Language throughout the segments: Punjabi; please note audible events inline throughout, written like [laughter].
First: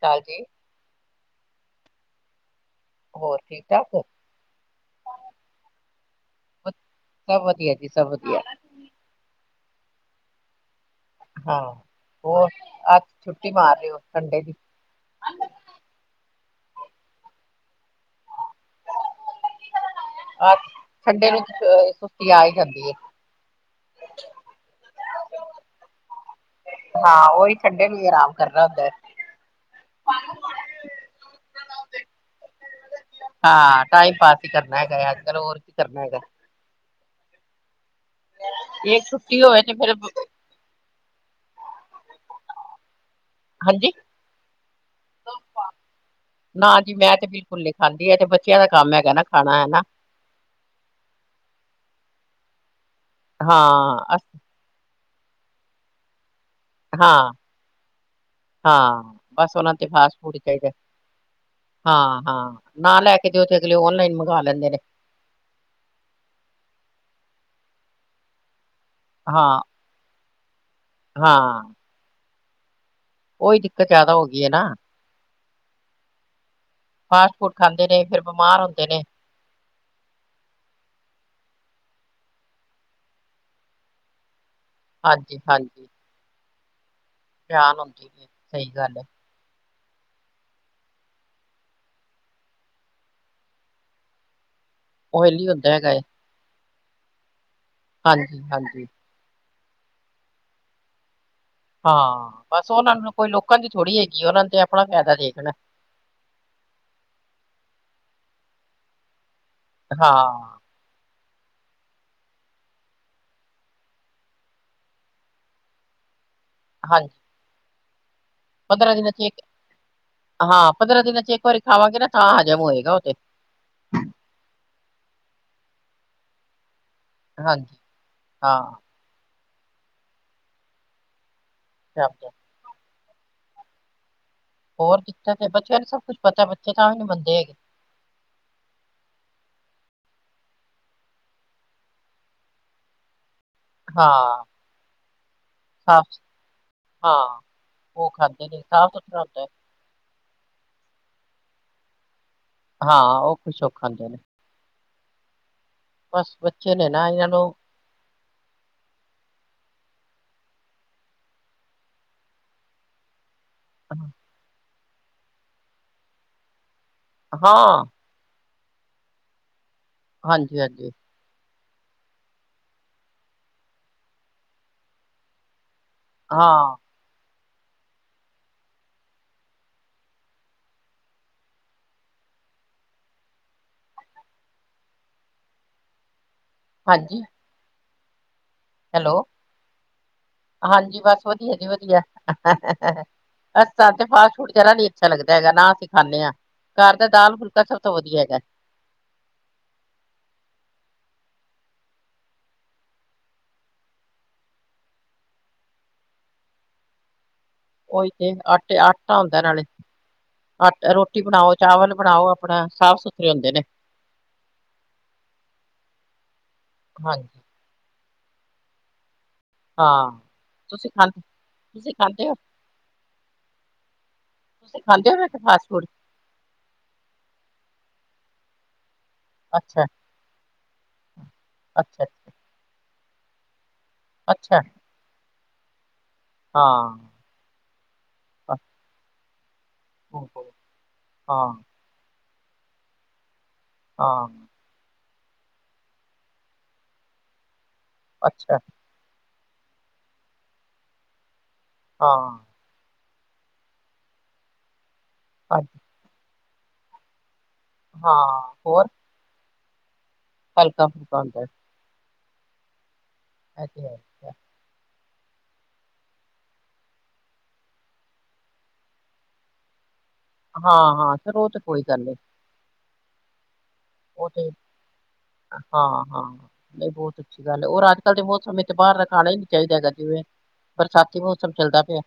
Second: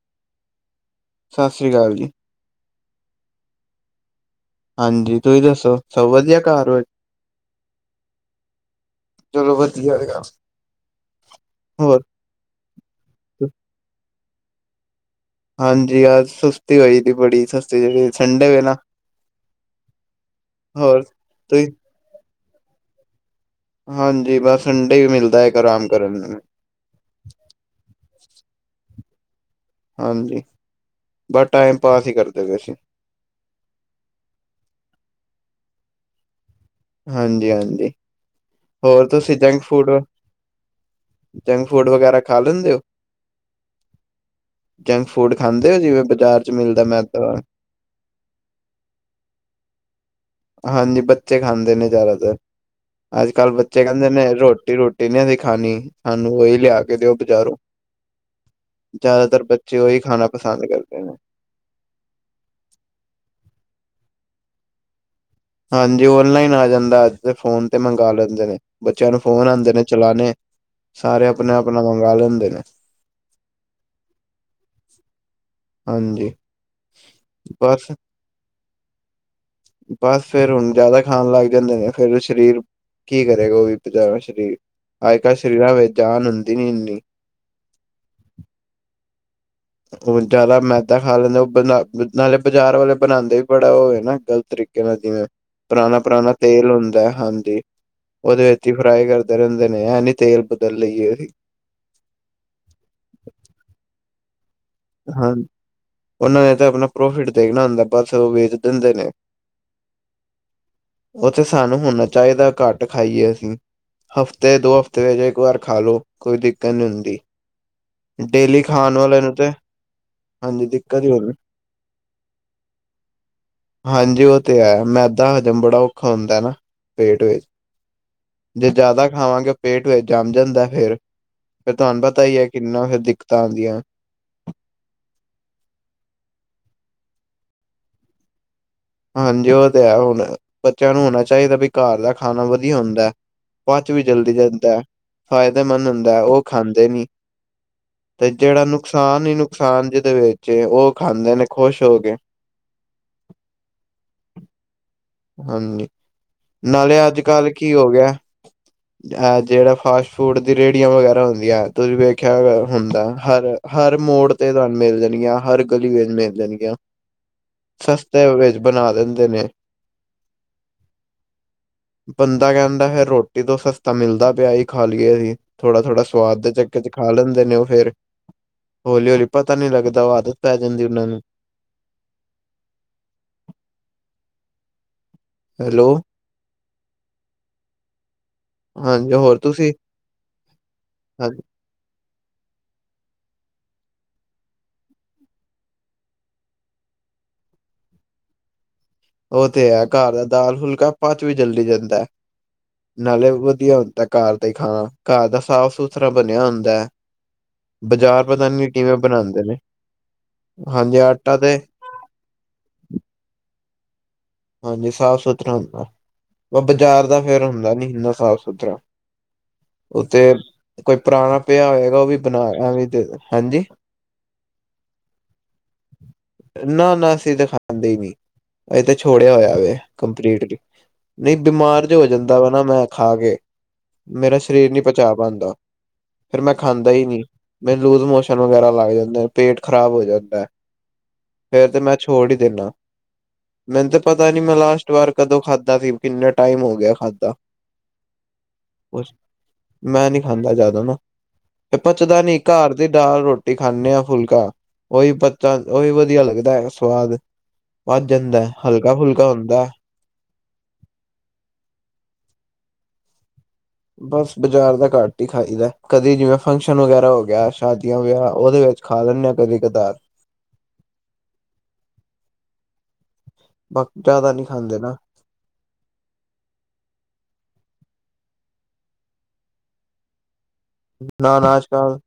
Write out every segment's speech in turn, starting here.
ਕਾਲ ਜੀ। ਸਸਰੀ ਕਾਲ ਜੀ। ਹੋਰ, ਠੀਕ - ਠਾਕ ਓ। ਹਾਂ ਜੀ, ਤੁਸੀਂ ਦੱਸੋ ਸਭ ਵਧੀਆ ਘਰ 'ਚ। ਸਭ ਵਧੀਆ ਜੀ ਸਭ ਵਧੀਆ, ਚਲੋ, ਵਧੀਆ ਹੈਗਾ। ਹਾਂ, ਹੋਰ ਆ, ਛੁੱਟੀ ਮਾਰ ਦੇੳ ਸੰਡੇ ਦੀ। ਹਾਂਜੀ, ਅਜ ਸੁਸਤੀ ਹੋਈ ਪਈ ਬੜੀ ਸਸਤੀ, ਸੰਡੇ ਵੇ ਨਾ। ਆ, ਹੋਰ ਸੰਡੇ ਨੂੰ ਤੁਸੀ ਸੁਸਤੀ ਆ ਈ ਜਾਂਦੀ ਏ। ਹਾਂ ਜੀ, ਬਸ ਸੰਡੇ ਹੀ ਮਿਲਦਾ ਹੈ, ਇੱਕ ਆਰਾਮ ਕਰਨ ਨੂੰ। ਹਾਂ, ਓਹੀ। ਸੰਡੇ ਨੂੰ ਆਰਾਮ ਕਰਨਾ ਹੁੰਦੈ। ਹਾਂ ਜੀ, ਬਸ ਟਾਈਮ ਪਾਸ ਹੀ ਕਰਦੇ ਪਏ ਸੀ। ਹਾਂ, ਟਾਈਮ ਪਾਸ ਹੀ ਕਰਨਾ ਹੈਗਾ। ਅੱਜ - ਕੱਲ ਹੋਰ ਕੀ ਕਰਨਾ ਹੈਗਾ। ਹਾਂਜੀ- ਹਾਂਜੀ, ਇਹ ਹੋਰ ਤੁਸੀਂ ਛੁੱਟੀ ਹੋਵੇ ਜੰਕ ਤੇ ਫੂਡ? ਫਿਰ ਜੰਕ ਫੂਡ ਵਗੈਰਾ ਖਾ ਲੈਂਦੇ ਹੋ? ਹਾਂਜੀ। ਜੰਕ ਫੂਡ ਖਾਂਦੇ ਹੋ ਜਿਵੇਂ ਬਾਜ਼ਾਰ ਚ ਨਾ ਮਿਲਦਾ ਜੀ, ਮੈਂ ਤੇ ਮੈਦਾ ਬਿਲਕੁਲ ਨੀ ਖਾਂਦੀ ਐ ਤੇ ਬੱਚਿਆਂ ਦਾ ਕੰਮ ਹੈਗਾ ਨਾ। ਖਾਣਾ ਹੈ ਨਾ। ਹਾਂ ਜੀ, ਬੱਚੇ ਖਾਂਦੇ ਨੇ ਜ਼ਿਆਦਾਤਰ। ਅੱਜ- ਕੱਲ੍ਹ ਬੱਚੇ ਕਹਿੰਦੇ ਹਾਂ ਨੇ ਅਸ- ਰੋਟੀ- ਰੋ ਇਨ੍ਹਾਂ ਦੀ ਖਾਨੀ, ਸਾਨੂੰ ਉਹੀ ਲਿਆ ਕੇ ਕਦੇ ਓ ਹਾਂ ਬਜ਼ਾਰੋਂ, ਹਾਂ ਜ਼ਿਆਦਾਤਰ ਬਸ ਉਹਨਾਂ ਬੱਚੇ ਤੇ ਉਹੀ ਫਾਸਟ ਖਾਣਾ ਫੂਡ ਪਸੰਦ ਚਾਹੀਦਾ, ਕਰਦੇ ਨੇ। ਹਾਂ ਹਾਂ। ਨਾ ਲੈ ਕੇ ਤੇ ਦੇਓ ਤੇ ਅਗਲੇ ਓਨਲਾਈਨ ਮੰਗਵਾ ਲੈਂਦੇ ਨੇ। ਹਾਂ ਜੀ ਓਨਲਾਈਨ ਆ ਜਾਂਦਾ। ਅੱਜ ਫੋਨ 'ਤੇ ਮੰਗਵਾ ਲੈਂਦੇ ਨੇ, ਬੱਚਿਆਂ ਨੂੰ ਫੋਨ ਹਾਂ ਆਉਂਦੇ ਨੇ ਚਲਾਣੇ। ਸਾਰੇ ਆਪਣਾ -ਆਪਣਾ ਮੰਗਾ ਲੈਂਦੇ ਨੇ। ਓਹੀ ਦਿੱਕਤ ਜਿਆਦਾ ਹੋ ਗਈ ਏ ਨਾ। ਹਾਂ ਜੀ। ਫਾਸਟ ਫੂਡ ਖਾਂਦੇ ਨੇ ਫਿਰ ਬਿਮਾਰ ਹੁੰਦੇ ਨੇ। ਬਸ ਫਿਰ ਹੁਣ ਜ਼ਿਆਦਾ ਖਾਣ ਲੱਗ ਜਾਂਦੇ ਨੇ ਫੇਰ ਸਰੀਰ, ਕੀ ਕਰੇਗਾ ਉਹ ਵੀ ਜਿਆਦਾ ਸਰੀਰ। ਅੱਜ- ਕਲ ਸਰੀਰਾ ਹਾਂਜੀ-ਹਾਂਜੀ, ਵਿਚ ਜਾਨ ਹੁੰਦੀ ਨੀ ਇੰਨੀ। ਜਾਨ ਹੁੰਦੀ ਨੀ, ਸਹੀ ਗੱਲ ਐ। ਹੁਣ ਜਿਆਦਾ ਮੈਦਾ ਖਾ ਲੈਂਦਾ ਉਹ ਬਨਾ ਨਾਲੇ ਬਾਜ਼ਾਰ ਵਾਲੇ ਬਣਾਉਂਦੇ ਵੀ ਬੜਾ ਉਹ ਹੈ ਨਾ ਗਲਤ। ਤਰੀਕੇ ਨਾਲ ਜਿਵੇਂ, ਓਇਲੀ ਹੁੰਦਾ ਹੈਗਾ ਪੁਰਾਣਾ ਏ। - ਪੁਰਾਣਾ ਤੇਲ ਹੁੰਦਾ ਐ ਹਾਂ ਜੀ। ਉਹਦੇ ਵਿਚ ਹੀ ਹਾਂਜੀ-ਹਾਂਜੀ, ਫਰਾਈ ਕਰ ਤਲਨ ਦੇ ਨੇ, ਐ ਨੀ ਤੇਲ ਬਦਲ ਲਈਏ ਅਸੀ। ਹਾਂ, ਬਸ ਉਹਨਾਂ ਨੂੰ ਕੋਈ ਲੋਕਾਂ ਦੀ ਥੋੜ੍ਹੀ ਹੈਗੀ ਉਹਨਾਂ ਤੇ ਆਪਣਾ ਫਾਇਦਾ ਹਾਂ ਦੇਖਣੈ। ਉਹਨਾਂ ਨੇ ਤਾਂ ਆਪਣਾ ਪ੍ਰੋਫਿਟ ਦੇਖਣਾ ਹੁੰਦਾ ਐ, ਬਸ ਉਹ ਵੇਚ ਦਿੰਦੇ ਨੇ। ਹਾਂ। ਉਤੇ ਸਾਨੂੰ ਹੋਣਾ ਚਾਹੀਂਦਾ ਘੱਟ ਖਾਈਏ ਅਸੀਂ। ਹਫ਼ਤੇ- ਦੋ ਹਫ਼ਤੇ ਵਿੱਚ ਇੱਕ ਵਾਰ ਖਾ ਲਉ, ਕੋਈ ਦਿੱਕਤ ਨਹੀਂ ਹੁੰਦੀ। ਹਾਂਜੀ ਡੇਲੀ ਪੰਦਰਾਂ ਖਾਣ ਦਿਨਾਂ ਵਾਲੇ ਚ ਨੂੰ ਇੱਕ ਤੇ ਹਾਂਜੀ ਹਾਂ, ਪੰਦਰਾਂ ਦਿੱਕਤ ਹੀ ਦਿਨਾਂ ਚ ਹੋਣੀ ਇੱਕ ਵਾਰੀ ਖਾਵਾਂਗੇ ਨਾ ਤਾ ਹਜਮ ਹੋਏਗਾ ਔਤੇ। ਹਾਂਜੀ ਉਹ ਤੇ ਹੈ ਮੈਂਦਾ ਹਜਮ ਬੜਾ ਔਖਾ ਹੁੰਦਾ ਨਾ। ਪੇਟ ਵਿੱਚ, ਹਾਂਜੀ ਜੇ ਹਾਂ। ਜ਼ਿਆਦਾ ਖਾਵਾਂਗੇ ਪੇਟ ਵਿੱਚ ਜੰਮ ਜਾਂਦਾ ਫਿਰ ਫਿਰ ਤੁਹਾਨੂੰ ਪਤਾ ਸ਼ਾਬਾਸ਼। ਹੀ ਹੈ ਕਿੰਨਾ ਫਿਰ ਦਿੱਕਤਾਂ ਆਦੀਆਂ ਐ। ਬਹੁਤ ਦਿੱਕਤ ਐ ਪਤਾ ਬੱਚਿਆਂ ਨੂੰ ਬੱਚੇ ਤਾਂ ਵੀ ਨਹੀਂ ਮੰਨਦੇ ਹੈਗੇ। ਹਾਂਜੀ ਉਹ ਤੇ ਹੈ ਹੁਣ, ਬੱਚਿਆਂ ਨੂੰ ਹੋਣਾ ਚਾਹੀਦਾ ਵੀ ਘਰ ਦਾ ਖਾਣਾ ਵਧੀਆ ਹੁੰਦਾ ਐ। ਪਚ ਵੀ ਜਲਦੀ ਹਾਂ। ਜਾਂਦਾ ਐ। ਫਾਇਦੇਮੰਦ ਸਾਫ਼ ਹੁੰਦਾ ਉਹ ਖਾਂਦੇ ਨੀ। ਹਾਂ, ਉਹ ਤੇ ਖਾਂਦੇ ਨੇ ਜਿਹੜਾ ਸਾਫ਼ ਸੁਥਰਾ ਨੁਕਸਾਨ ਹੀ ਹੁੰਦਾ, ਹੈ। ਨੁਕਸਾਨ ਜਿਹਦੇ ਵਿੱਚ ਉਹ ਖਾਂਦੇ ਨੇ ਖ਼ੁਸ਼ ਹੋ ਕੇ। ਹਾਂ ਉਹ ਖੁਸ਼ ਖਾਦਾਂ ਦੇ ਨੇ। ਹਾਂਜੀ। ਬਸ ਬੱਚੇ ਨੇ ਨਾਲੇ ਨਾ ਅੱਜ ਇਹਨਾਂ ਕੱਲ ਨੂੰ ਕੀ ਹੋ ਗਿਆ ਅ ਜਿਹੜਾ ਫਾਸਟ ਫੂਡ ਦੀ ਰੇਹੜੀਆਂ ਵਗੈਰਾ ਹੁੰਦੀਆਂ ਤੁਸੀਂ ਵੇਖਿਆ ਹੁੰਦਾ ਹਰ ਹਰ ਮੋੜ ਤੇ ਤਾਨੂੰ ਮਿਲ ਜਾਣਗੀਆਂ ਹਰ ਗਲੀ ਵਿੱਚ ਮਿਲ ਜਾਣਗੀਆਂ। ਹਾਂ ਸਸਤੇ ਵਿੱਚ ਬਣਾ ਦਿੰਦੇ ਨੇ। ਹਾਂਜੀ ਹਾਂਜੀ ਬੰਦਾ ਕਹਿੰਦਾ ਫਿਰ ਰੋਟੀ ਤੋਂ ਸਸਤਾ ਮਿਲਦਾ ਪਿਆ ਏ ਖਾ ਲਈਏ ਆਸੀ, ਥੋੜਾ -ਥੋੜਾ ਸਵਾਦ ਦੇ ਹਾਂ ਚੱਕਰ ਚ ਖਾ ਲੈਂਦੇ ਨੇ ਉਹ ਫੇਰ, ਹੌਲੀ-ਹੌਲੀ ਪਤਾ ਨਹੀਂ ਲੱਗਦਾ ਉਹ ਆਦਤ ਪੈ ਜਾਂਦੀ ਉਹਨਾਂ ਨੂੰ। ਹੈਲੋ ਹਾਂਜੀ ਹਾਂਜੀ ਹੈਲੋ, ਹੋਰ ਤੁਸੀਂ ਹਾਂਜੀ ਬਸ ਵਧੀਆ ਜੀ ਵਧੀਆ। ਆ ਤੇ ਫਾਸਟ ਫੂਡ ਜ਼ਰਾ ਨੀ ਅੱਛਾ ਲੱਗਦਾ ਹੈਗਾ ਨਾ ਅਸੀਂ ਖਾਂਣਿਆ। ਘਰ ਦਾ ਦਾਲ ਫੁਲਕਾ ਸਭ ਤੋਂ ਵਧੀਆ ਹੈਗਾ। ਉਹ ਤੇ ਹੈ ਘਰ ਦਾ ਦਾਲ ਫੁਲਕਾ ਪਚ ਵੀ ਜਲਦੀ ਜਾਂਦਾ ਐ। ਨਾਲੇ ਵਧੀਆ ਹੁੰਦਾ ਘਰ ਤੇ ਖਾਣਾ ਘਰ ਦਾ ਸਾਫ਼ ਸੁਥਰਾ ਬਣਿਆ ਹੁੰਦਾ ਹੈ। [inaudible] ਓਹੀ ਤੇ ਪਤਾ ਨੀ ਆਟੇ ਕਿਵੇਂ ਆਟਾ ਹੁੰਦਾ ਬਣਾਉਂਦੇ ਨੇ ਨਾਲੇ ਆਟੇ ਹਾਂਜੀ ਰੋਟੀ ਆਟਾ ਬਣਾਓ, ਤੇ ਚਾਵਲ ਬਣਾਓ ਆਪਣਾ ਸਾਫ਼ ਸੁਥਰੇ ਹੁੰਦੇ ਨੇ ਹਾਂਜੀ ਸਾਫ ਸੁਥਰਾ ਹੁੰਦਾ, ਬਾਜ਼ਾਰ ਦਾ ਹਾਂਜੀ ਫੇਰ ਹੁੰਦਾ ਨੀ ਇੰਨਾ ਸਾਫ਼ ਸੁਥਰਾ ਉ ਹਾਂ ਤੇ ਤੁਸੀਂ ਕੋਈ ਖਾਂਦੇ ਪੁਰਾਣਾ ਪਿਆ ਤੁਸੀਂ ਹੋਏਗਾ ਉਹ ਵੀ ਖਾਂਦੇ ਹੋ ਬਣਾ ਏ ਵੇਈ ਦੇ ਹਾਂਜੀ ਤੁਸੀਂ ਖਾਂਦੇ ਹੋ ਫਾਸਟ ਫੂਡ ਨਾ ਨਾ ਅਸੀਂ ਤੇ ਖਾਂਦੇ ਹੀ ਨੀ, ਅਸੀ ਤੇ ਛੋੜਿਆ ਹੋਇਆ ਵੇ ਅੱਛਾ ਕੰਪਲੀਟਲੀ, ਨਹੀਂ ਬਿਮਾਰ ਜ ਅੱਛਾ ਹੋ ਜਾਂਦਾ ਵਾ ਨਾ ਮੈਂ ਖਾ ਕੇ ਮੇਰਾ ਅੱਛਾ ਅੱਛਾ ਸਰੀਰ ਨਹੀਂ ਪਚਾ ਪਾਉਂਦਾ, ਫਿਰ ਮੈਂ ਖਾਂਦਾ ਹੀ ਹਾਂ ਨਹੀਂ ਮੈਨੂੰ ਲੂਜ ਮੋਸ਼ਨ ਵਗੈਰਾ ਲੱਗ ਜਾਂਦੇ ਪੇਟ ਖ਼ਰਾਬ ਹੋ ਜਾਂਦਾ, ਹਾਂ ਫੇਰ ਤੇ ਮੈਂ ਛੋੜ ਹੀ ਦੇਣਾ ਆਂ ਮੈਨੂੰ ਤਾਂ ਪਤਾ ਹਾਂ ਨੀ ਮੈਂ ਲਾਸਟ ਵਾਰ ਕਦੋਂ ਖਾਧਾ ਸੀ, ਕਿੰਨਾ ਟਾਈਮ ਹੋ ਗਿਆ ਖਾਧਾ ਅੱਛਾ ਕੁ ਮੈਂ ਨੀ ਖਾਂਦਾ ਜਿਆਦਾ ਨਾ ਤੇ ਪਚਦਾ ਹਾਂ ਨੀ, ਘਰ ਦੀ ਦਾਲ ਰੋਟੀ ਖਾਂਦੇ ਆਂ ਫੁਲਕਾ ਉਹੀ ਪਚ ਅੱਜ ਉਹੀ ਵਧੀਆ ਲੱਗਦਾ ਹੈ ਸਵਾਦ ਵੱਧ ਹਾਂ ਜਾਂਦਾ, ਹੋਰ ਹਲਕਾ ਫੁਲਕਾ ਹੁੰਦਾ ਹਲਕਾ ਫੁਲਕਾ ਹੁੰਦਾ ਐ ਤੇ ਹੈ ਹੀ ਹੈ। ਬਸ ਬਾਜ਼ਾਰ ਦਾ ਘੱਟ ਹੀ ਖਾਈਦਾ ਕਦੇ ਜਿਵੇਂ ਫੰਕਸ਼ਨ ਵਗੈਰਾ ਹੋ ਗਿਆ ਸ਼ਾਦੀਆਂ ਵਿਆਹ ਉਹਦੇ ਵਿੱਚ ਖਾ ਲੈਨਾਂ ਆਂ ਕਦੀ ਕਦਾਰ ਹਾਂ ਹਾਂ ਫਿਰ ਉਹ ਤੇ ਕੋਈ ਗੱਲ ਨੀ ਬਾ ਜਿਆਦਾ ਨਹੀਂ ਖਾਂਦੇ ਨਾ ਹਾਂ-ਹਾਂ ਨਹੀਂ ਬਹੁਤ ਅੱਛੀ ਗੱਲ ਏ, ਹੋਰ ਅੱਜ ਕੱਲ੍ਹ ਦੇ ਮੌਸਮ ਤੇ ਬਾਹਰ ਦਾ ਖਾਣਾ ਨੀ ਚਾਹੀਦਾ ਹੈਗਾ, ਜਿਵੇਂ ਬਰਸਾਤੀ ਨਾ ਨਾ ਮੌਸਮ ਆਜ ਚੱਲਦਾ ਕੱਲ ਪਿਆ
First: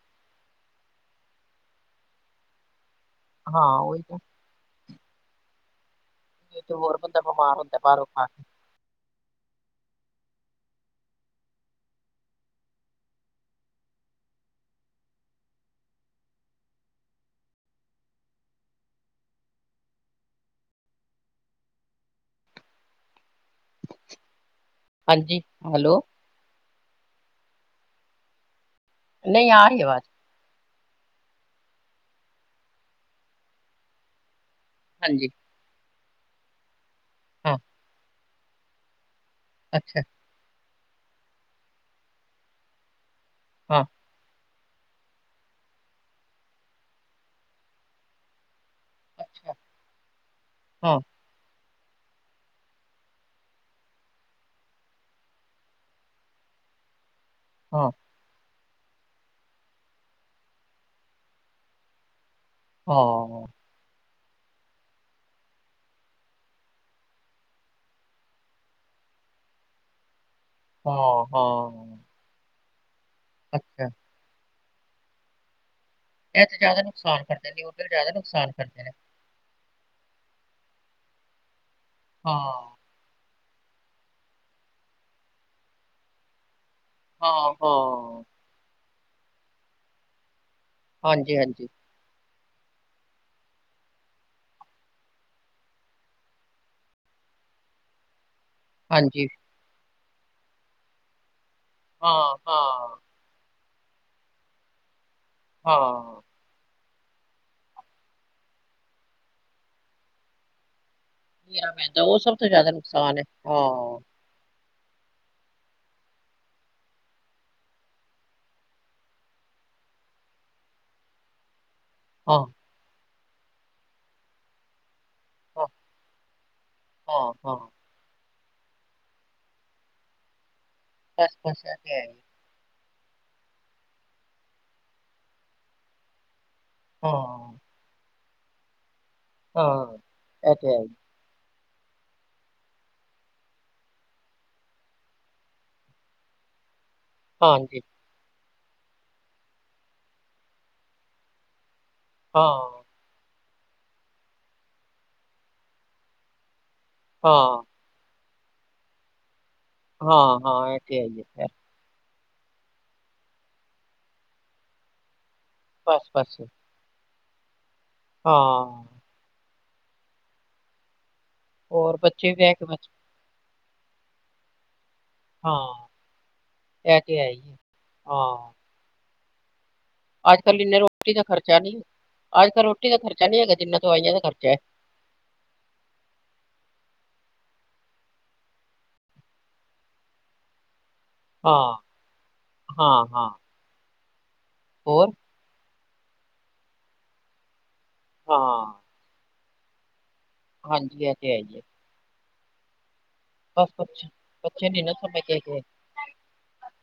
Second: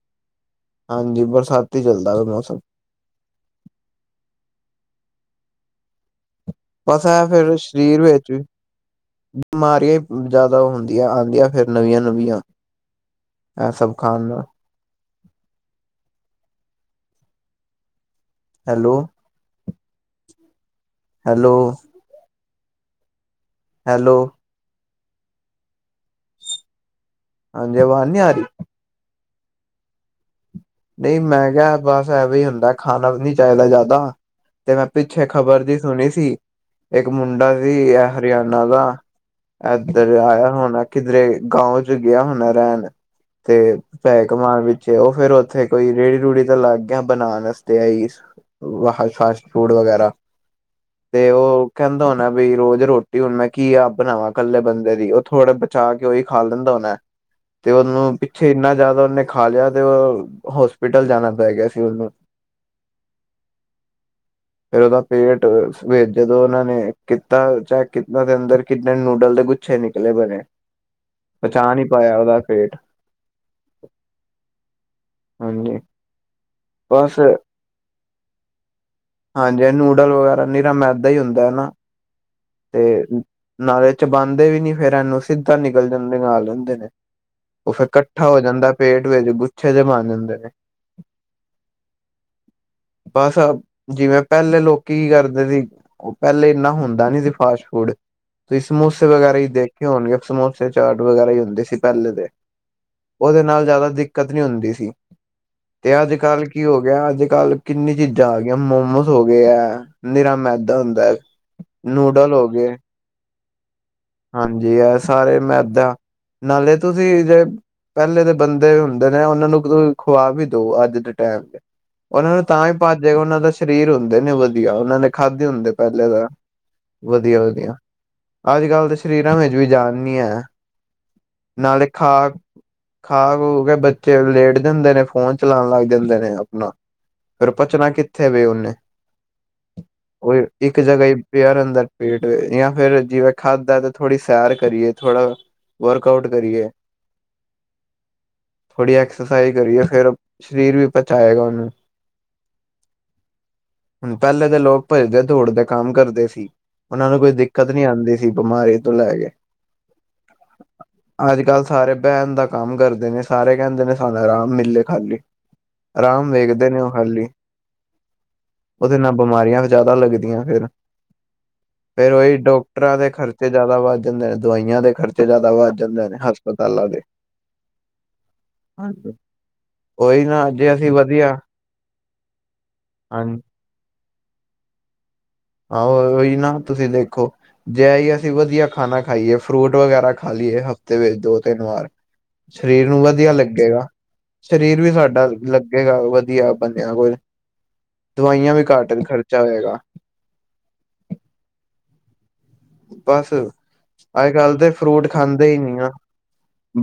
ਹਾਂਜੀ ਬਰਸਾਤੀ ਚੱਲਦਾ ਮੌਸਮ। ਹਾਂ, ਉਹੀ ਨਾ ਨਹੀਂ ਤੇ ਹੋਰ ਬਸ ਏ ਬੰਦਾ ਫੇਰ ਬਿਮਾਰ ਹੁੰਦਾ ਸਰੀਰ ਬਾਹਰੋਂ ਖਾ ਵਿੱਚ ਕੇ ਬਿਮਾਰੀਆਂ ਜ਼ਿਆਦਾ ਹੁੰਦੀਆਂ ਆਉਂਦੀਆਂ ਫਿਰ ਨਵੀਆਂ -ਨਵੀਆਂ ਇਹ ਸਭ ਖਾਣ ਨਾਲ ਹੈਲੋ ਹੈਲੋ। ਹੈਲੋ। ਹਾਂਜੀ। ਹੈਲੋ ਹਾਂਜੀ। ਆਵਾਜ਼ ਨਹੀ ਆ ਰਹੀ। ਨਹੀ ਆ ਰਹੀ ਐ ਆਵਾਜ਼ ਨਹੀਂ ਮੈਂ ਕਿਹਾ, ਬੱਸ ਐਵੇ ਹੀ ਹੁੰਦਾ ਖਾਣਾ ਵੀ ਨਹੀ ਚਾਹੀਦਾ ਜ਼ਿਆਦਾ, ਤੇ ਮੈਂ ਪਿੱਛੇ ਹਾਂਜੀ ਖ਼ਬਰ ਦੀ ਸੁਣੀ ਸੀ। ਇੱਕ ਮੁੰਡਾ ਹਾਂ ਵੀ ਇਹ ਹਰਿਆਣਾ ਦਾ ਅੱਛਾ ਇੱਧਰ ਆਇਆ ਹੋਣਾ ਕਿਧਰੇ ਗਾਉ ਚ ਗਿਆ ਹੋਣਾ ਰਹਿਣ। ਤੇ ਹਾਂ ਪੈਸੇ ਕਮਾਣ ਵਿੱਚ, ਉਹ ਫੇਰ ਉੱਥੇ ਕੋਈ ਰੇੜੀ ਰੂਹੜੀ ਤਾਂ ਲਗ ਗਿਆ ਬਣਾਉਣ ਵਾਸਤੇ ਏਈ ਵ ਫਾਸਟ ਅੱਛਾ ਫੂਡ ਵਗੈਰਾ, ਹਾਂ ਤੇ ਉਹ ਕਹਿੰਦਾ ਹੋਣੈ ਬਈ ਰੋਜ਼ ਰੋਟੀ ਹੁਣ ਮੈਂ ਕੀ ਆਪ ਬਣਾਵਾਂ। ਇਕੱਲੇ ਬੰਦੇ ਦੀ ਉਹ ਥੋੜੇ ਬਚਾ ਕੇ ਉਹੀ ਖਾ ਲੈਂਦਾ ਹੋਣਾ। ਤੇ ਹਾਂ ਉਹਨੂੰ ਪਿੱਛੇ ਇੰਨਾ ਜ਼ਿਆਦਾ ਉਹਨੇ ਖਾ ਲਿਆ ਤੇ ਉਹ ਹੋਸਪਿਟਲ ਜਾਣਾ ਪੈ ਗਿਆ ਸੀ। ਉਹਨੂੰ ਹਾਂ [inaudible] ਫੇਰ ਉਹਦਾ ਪੇਟ ਜਦੋਂ ਉਹਨਾਂ ਨੇ ਕਿ ਕੀਤਾ ਚੈਕ ਕੀਤਾ ਦੇ ਅੰਦਰ ਕਿਨੇ ਨੂਡਲ ਦੇ ਛੇ ਨਿਕਲੇ ਬਣੇ ਹਾਂ-ਹਾਂ ਮਾਇਆ ਉਹਦਾ ਪੇਟ ਅੱਛਾ। ਹਾਂਜੀ। ਇਹ ਤੇ ਜ਼ਿਆਦਾ ਬਸ ਨੁਕਸਾਨ ਕਰਦੇ ਨਿਊਡਲ ਜ਼ਿਆਦਾ ਨੁਕਸਾਨ ਕਰਦੇ ਨੇ ਹਾਂਜੀ ਨੂਡਲ ਵਗੈਰਾ ਨੀਰਾ ਮੈਦਾ ਹੀ ਹੁੰਦਾ ਹਨਾ ਹਾਂ। ਤੇ ਨਾਲੇ ਚਬਾਂਦੇ ਵੀ ਨੀ ਫੇਰ ਇਹਨੂੰ ਸਿੱਧਾ ਨਿਕਲ ਜਾਂਦੇ ਨਾਲ ਲੈਂਦੇ ਨੇ ਹਾਂ ਉਹ ਫਿਰ ਹਾਂ ਇਕੱਠਾ ਹੋ ਜਾਂਦਾ ਪੇਟ ਵਿੱਚ ਗੁੱਛੇ ਜੇ ਬਣ ਜਾਂਦੇ ਨੇ ਹਾਂਜੀ- ਹਾਂਜੀ [inaudible] ਬੱਸ ਜਿਵੇਂ ਪਹਿਲੇ ਲੋਕੀ ਕੀ ਕਰਦੇ ਸੀ। ਉਹ ਪਹਿਲੇ ਇੰਨਾ ਹੁੰਦਾ ਨੀ ਸੀ। ਫਾਸਟ ਫੂਡ ਤੁਸੀਂ ਸਮੋਸੇ ਹਾਂਜੀ, ਵਗੈਰਾ ਹੀ ਦੇਖੇ ਹੋਣਗੇ ਸਮੋਸੇ ਚਾਟ ਵਗੈਰਾ ਹੀ ਹੁੰਦੇ ਸੀ। ਪਹਿਲੇ ਦੇ ਹਾਂ, ਹਾਂ, ਉਹਦੇ ਨਾਲ ਜਿਆਦਾ ਦਿੱਕਤ ਨੀ ਹੁੰਦੀ ਸੀ। ਤੇ ਅੱਜ ਹਾਂ, ਕੱਲ ਕੀ ਹੋ ਗਿਆ ਅੱਜ ਕੱਲ੍ਹ ਕਿੰਨੀ ਚੀਜ਼ਾਂ ਆ ਗਈਆਂ ਮੋਮੋਸ ਹੋ ਗਏ ਆ ਨਿਰਾ ਮੈਦਾ ਹੁੰਦਾ ਹੈ। ਨੀਰਾ ਮੈਂਦਾ, ਉਹ ਨੂਡਲ ਸਭ ਤੋਂ ਹੋ ਜ਼ਿਆਦਾ ਗਏ ਨੁਕਸਾਨ ਹੈ। ਹਾਂ ਹਾਂਜੀ ਇਹ ਸਾਰੇ ਮੈਂਦਾ ਨਾਲੇ ਤੁਸੀਂ ਜੇ ਪਹਿਲੇ ਦੇ ਬੰਦੇ ਹੁੰਦੇ ਨੇ ਉਹਨਾਂ ਨੂੰ ਖੁਵਾ ਬੀ ਦਓ ਅੱਜ ਦੇ ਟਾਈਮ ਉਹਨਾਂ ਹਾਂ, ਨੂੰ ਤਾਂ ਹੀ ਭੱਜੇ ਉਹਨਾਂ ਦਾ ਸਰੀਰ ਹੁੰਦੇ ਨੇ ਵਧੀਆ ਉਹਨਾਂ ਨੇ ਖਾਧੇ ਹਾਂ, ਹੁੰਦੇ ਪਹਿਲੇ ਤਾਂ ਹਾਂ, ਹਾਂ, ਵਧੀਆ-ਵਧੀਆ ਅੱਜ ਕੱਲ੍ਹ ਦੇ ਸਰੀਰਾਂ ਵਿੱਚ ਵੀ ਜਾਨ ਨੀ ਐ ਬਸ, ਬਸ ਇਹ ਨਾਲੇ ਤੇ ਹੈ ਖਾ ਹੀ, ਖਾ ਖੂ ਕੇ ਬੱਚੇ ਲੇਟ ਜਾਂਦੇ ਨੇ ਫੋਨ ਚਲਾਉਣ ਲੱਗ ਜਾਂਦੇ ਨੇ ਆਪਣਾ ਹਾਂ ਫਿਰ ਪੱਚਣਾ ਕਿੱਥੇ ਵੇ ਉਹਨੇ ਹਾਂ, ਉਹ ਇਹ ਤੇ ਹੈ ਇੱਕ ਜਗ੍ਹਾ ਹੀ ਪਿਆ ਰਹਿੰਦਾ ਪੇਟ ਜਾਂ ਫਿਰ ਜਿਵੇਂ ਖਾਦਾ ਹੈ ਤੇ ਥੋੜੀ ਸੈਰ ਕਰੀਏ ਥੋੜ੍ਹਾ ਵਰਕ ਆਊਟ ਕਰੀਏ ਹਾਂਜੀ ਥੋੜੀ ਐਕਸਰਸਾਈਜ਼ ਕਰੀਏ ਫਿਰ ਸਰੀਰ ਵੀ ਪਚਾਏਗਾ ਉਹਨੂੰ ਹਾਂ ਹੁਣ ਪਹਿਲੇ ਦੇ ਲੋਕ ਭੱਜਦੇ ਦੌੜਦੇ ਕੰਮ ਕਰਦੇ ਸੀ ਉਹਨਾਂ ਨੂੰ ਕੋਈ ਹਾਂ, ਦਿੱਕਤ ਨਹੀਂ ਨੀ ਆਉਂਦੀ ਸੀ ਬਿਮਾਰੀ ਤੋਂ ਲੈ ਕੇ ਹਾਂ ਹਾਂ ਇਹ ਤੇ ਹੈ ਹੀ ਅੱਜ ਹੈ। ਕੱਲ੍ਹ ਸਾਰੇ ਬੈਨ ਦਾ ਕੰਮ ਕਰਦੇ ਨੇ ਸਾਰੇ ਕਹਿੰਦੇ ਨੇ ਸਾਨੂੰ ਆਰਾਮ ਮਿਲੇ ਖਾਲੀ ਬਸ, ਆਰਾਮ ਬਸ, ਵੇਖਦੇ ਨੇ ਉਹ ਖਾਲੀ ਹਾਂ ਉਹਦੇ ਨਾਲ ਬਿਮਾਰੀਆਂ ਜ਼ਿਆਦਾ ਲੱਗਦੀਆਂ ਫਿਰ ਹੋਰ ਫਿਰ ਬੱਚੇ ਉਹੀ ਵੀ ਹੈ ਕਿ ਬਸ, ਡਾਕਟਰਾਂ ਦੇ ਖਰਚੇ ਜਿਆਦਾ ਵੱਧ ਜਾਂਦੇ ਨੇ ਦਵਾਈਆਂ ਦੇ ਖਰਚੇ ਜ਼ਿਆਦਾ ਵੱਧ ਹਾਂ, ਜਾਂਦੇ ਨੇ ਹਸਪਤਾਲਾਂ ਇਹ ਦੇ ਤੇ ਹੈ ਹੀ ਹੈ, ਹਾਂ, ਹਾਂਜੀ ਉਹੀ ਅੱਜ ਨਾ ਕੱਲ ਜੇ ਇੰਨੇ ਅਸੀਂ ਰੋਟੀ ਦਾ ਵਧੀਆ ਖਰਚਾ ਨੀ ਅੱਜ ਕੱਲ੍ਹ ਰੋਟੀ ਦਾ ਖਰਚਾ ਨ ਹਾਂਜੀ ਨਹੀਂ ਹੈਗਾ ਜਿੰਨਾ ਦਵਾਈਆਂ ਦਾ ਖਰਚਾ ਹੈ। ਆਹੋ ਉਹੀ ਨਾ ਤੁਸੀਂ ਦੇਖੋ ਜੇ ਇਹ ਅਸੀਂ ਵਧੀਆ ਖਾਣਾ ਖਾਈਏ ਫਰੂਟ ਵਗੈਰਾ ਖਾ ਲਈਏ ਹਫ਼ਤੇ ਵਿੱਚ ਦੋ ਤਿੰਨ ਹਾਂ, ਵਾਰ ਸਰੀਰ ਨੂੰ ਹਾਂ, ਹਾਂ, ਵਧੀਆ ਲੱਗੇਗਾ ਸਰੀਰ ਵੀ ਹੋਰ ਸਾਡਾ ਲੱਗੇਗਾ ਵਧੀਆ ਬੰਦਿਆ ਕੋਲ, ਦਵਾਈਆਂ ਵੀ ਹਾਂ। ਘੱਟ ਖਰਚਾ ਹੋਏਗਾ। ਹਾਂਜੀ, ਇਹ ਤੇ ਹੈ ਜੀ ਆ ਬਸ ਕੁਛ ਅੱਜ ਕੱਲ ਬੱਚੇ ਤਾਂ ਨੀ ਨਾ ਫਰੂਟ ਸਮਝਦੇ ਖਾਂਦੇ ਹੀ ਹੈਗੇ ਨਹੀ ਆ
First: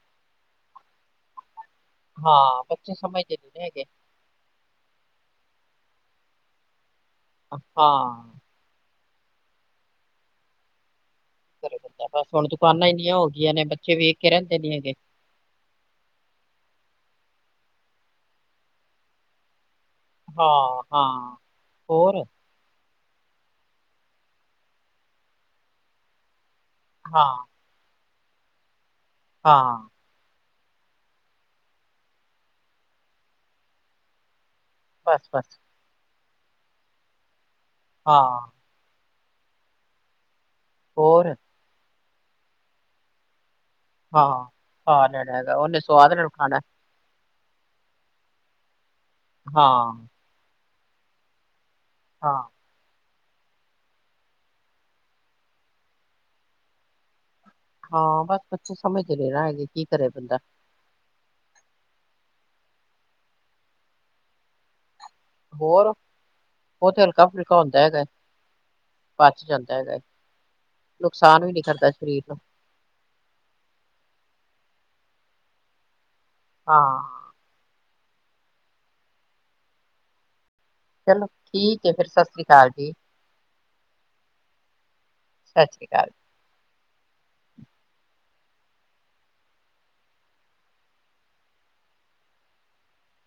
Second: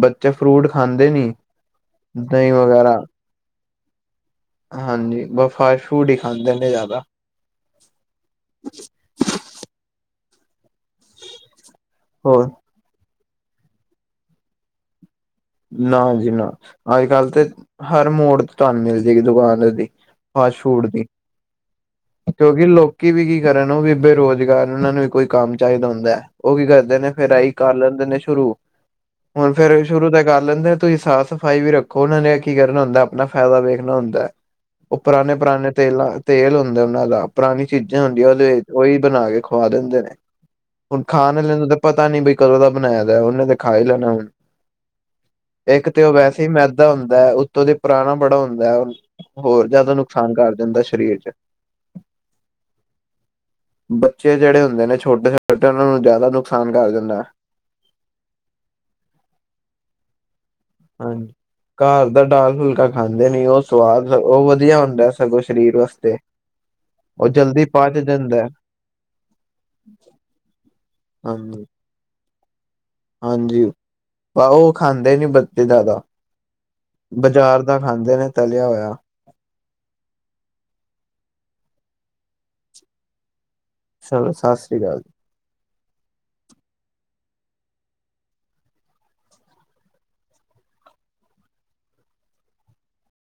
ਬੱਚੇ ਫਰੂਟ ਖਾਂਦੇ ਨੀ, ਦਹੀਂ ਹਾਂ, ਬੱਚੇ ਵਗੈਰਾ ਸਮਝਦੇ ਨਹੀਂ ਹੈਗੇ। ਹਾਂਜੀ, ਬਸ ਫਾਸਟ ਫੂਡ ਹੀ ਖਾਂਦੇ ਨੇ ਜ਼ਿਆਦਾ ਹਾਂ- ਬੰਦਾ ਬਸ ਹੁਣ ਹੋਰ ਦੁਕਾਨਾਂ ਇੰਨੀਆਂ ਹੋ ਗਈਆਂ ਨੇ, ਬੱਚੇ ਵੇਖ ਕੇ ਰਹਿੰਦੇ ਨੀ ਹੈਗੇ। ਨਾ ਜੀ ਨਾ, ਅੱਜ ਕੱਲ ਤੇ ਹਰ ਮੋੜ ਤੁਹਾਨੂੰ ਮਿਲ ਜਾਏਗੀ ਦੁਕਾਨ ਇਹਦੀ ਹਾਂ ਹਾਂ, ਹੋਰ ਕਿਉਂਕਿ ਲੋਕੀ ਵੀ ਕੀ ਕਰਨ ਉਹ ਵੀ ਬੇਰੁਜ਼ਗਾਰ, ਉਹਨਾਂ ਨੂੰ ਵੀ ਕੋਈ ਕੰਮ ਚਾਹੀਦਾ ਹੁੰਦਾ ਉਹ ਕੀ ਕਰ ਦੇ ਨੇ ਹਾਂ ਫਿਰ ਏਹੀ ਕਰ ਲੈਂਦੇ ਨੇ ਸ਼ੁਰੂ, ਹੁਣ ਫਿਰ ਹਾਂ ਸ਼ੁਰੂ ਤੇ ਕਰ ਲੈਂਦੇ। ਤੁਸੀਂ ਸਾਫ਼ ਸਫ਼ਾਈ ਵੀ ਰੱਖੋ, ਉਹਨਾਂ ਨੇ ਕੀ ਕਰਨਾ ਹੁੰਦਾ ਆਪਣਾ ਫਾਇਦਾ ਵੇਖਣਾ ਹੁੰਦਾ ਹੈ ਉਹ ਬਸ ਪੁਰਾਣੇ ਬਸ ਪੁਰਾਣੇ ਤੇਲਾਂ ਤੇਲ ਹੁੰਦਾ ਉਹਨਾਂ ਦਾ, ਪੁਰਾਣੀ ਚੀਜ਼ਾਂ ਹਾਂ ਹੁੰਦੀਆਂ ਉਹਦੇ ਉਹੀ ਬਣਾ ਕੇ ਖਵਾ ਦਿੰਦੇ ਨੇ ਹੁਣ ਹੋਰ ਖਾਣ ਆਲੇ ਨੂੰ ਤਾਂ ਪਤਾ ਨੀ ਬਈ, ਕਦੋਂ ਦਾ ਬਣਾਇਆ ਦਾ ਉਹਨੇ ਖਾ ਹੀ ਲੈਣਾ ਹੁਣ, ਹਾਂ ਖਾ ਲੈਣਾ ਹੈਗਾ ਉਹਨੇ ਇੱਕ ਤੇ ਉਹ ਸਵਾਦ ਨਾਲ ਵੈਸੇ ਹੀ ਖਾਣਾ ਮੈਦਾ ਹੁੰਦਾ ਹੈ ਉੱਤੋਂ ਦੇ ਪੁਰਾਣਾ ਬੜਾ ਹੁੰਦਾ ਹੈ, ਹਾਂ ਹੋਰ ਜ਼ਿਆਦਾ ਨੁਕਸਾਨ ਕਰ ਜਾਂ ਹੁੰਦਾ ਸਰੀਰ ਚ' ਹਾਂ- ਬੱਚੇ ਜਿਹੜੇ ਹੁੰਦੇ ਨੇ ਛੋਟੇ ਛੋਟੇ, ਉਹਨਾਂ ਨੂੰ ਜ਼ਿਆਦਾ ਨੁਕਸਾਨ ਕਰ ਦਿੰਦਾ। ਹਾਂ ਬਸ, ਬੱਚੇ ਸਮਝਦੇ ਨਹੀਂ ਨਾ ਹੈਗੇ ਕੀ ਕਰੇ ਬੰਦਾ ਹਾਂਜੀ, ਘਰ ਦਾ ਦਾਲ ਫੁਲਕਾ ਖਾਂਦੇ ਨੀ ਉਹ ਸਵਾਦ ਉਹ ਵਧੀਆ ਹੁੰਦਾ ਸਗੋਂ ਸਰੀਰ ਹੋਰ ਵਾਸਤੇ, ਤੇ ਹਲਕਾ ਉਹ ਫੁਲਕਾ ਜਲਦੀ ਹੁੰਦਾ ਪਚ ਹੈਗਾ ਜਾਂਦਾ ਏ। ਪਚ ਜਾਂਦਾ ਹੈਗਾ, ਨੁਕਸਾਨ ਵੀ ਨੀ ਹਾਂਜੀ ਕਰਦਾ ਸਰੀਰ ਨੂੰ ਹਾਂਜੀ, ਆ ਉਹ ਖਾਂਦੇ ਨੀ ਬੱਚੇ ਜ਼ਿਆਦਾ ਹਾਂ ਬਾਜ਼ਾਰ ਦਾ ਖਾਂਦੇ ਨੇ ਤਲਿਆ ਹੋਇਆ। ਚਲੋ, ਠੀਕ ਫਿਰ ਸਤਿ ਸ੍ਰੀ ਅਕਾਲ ਜੀ। ਚਲੋ, ਸਤਿ ਸ਼੍ਰੀ ਅਕਾਲ ਜੀ। ਸਤਿ ਸ਼੍ਰੀ ਅਕਾਲ।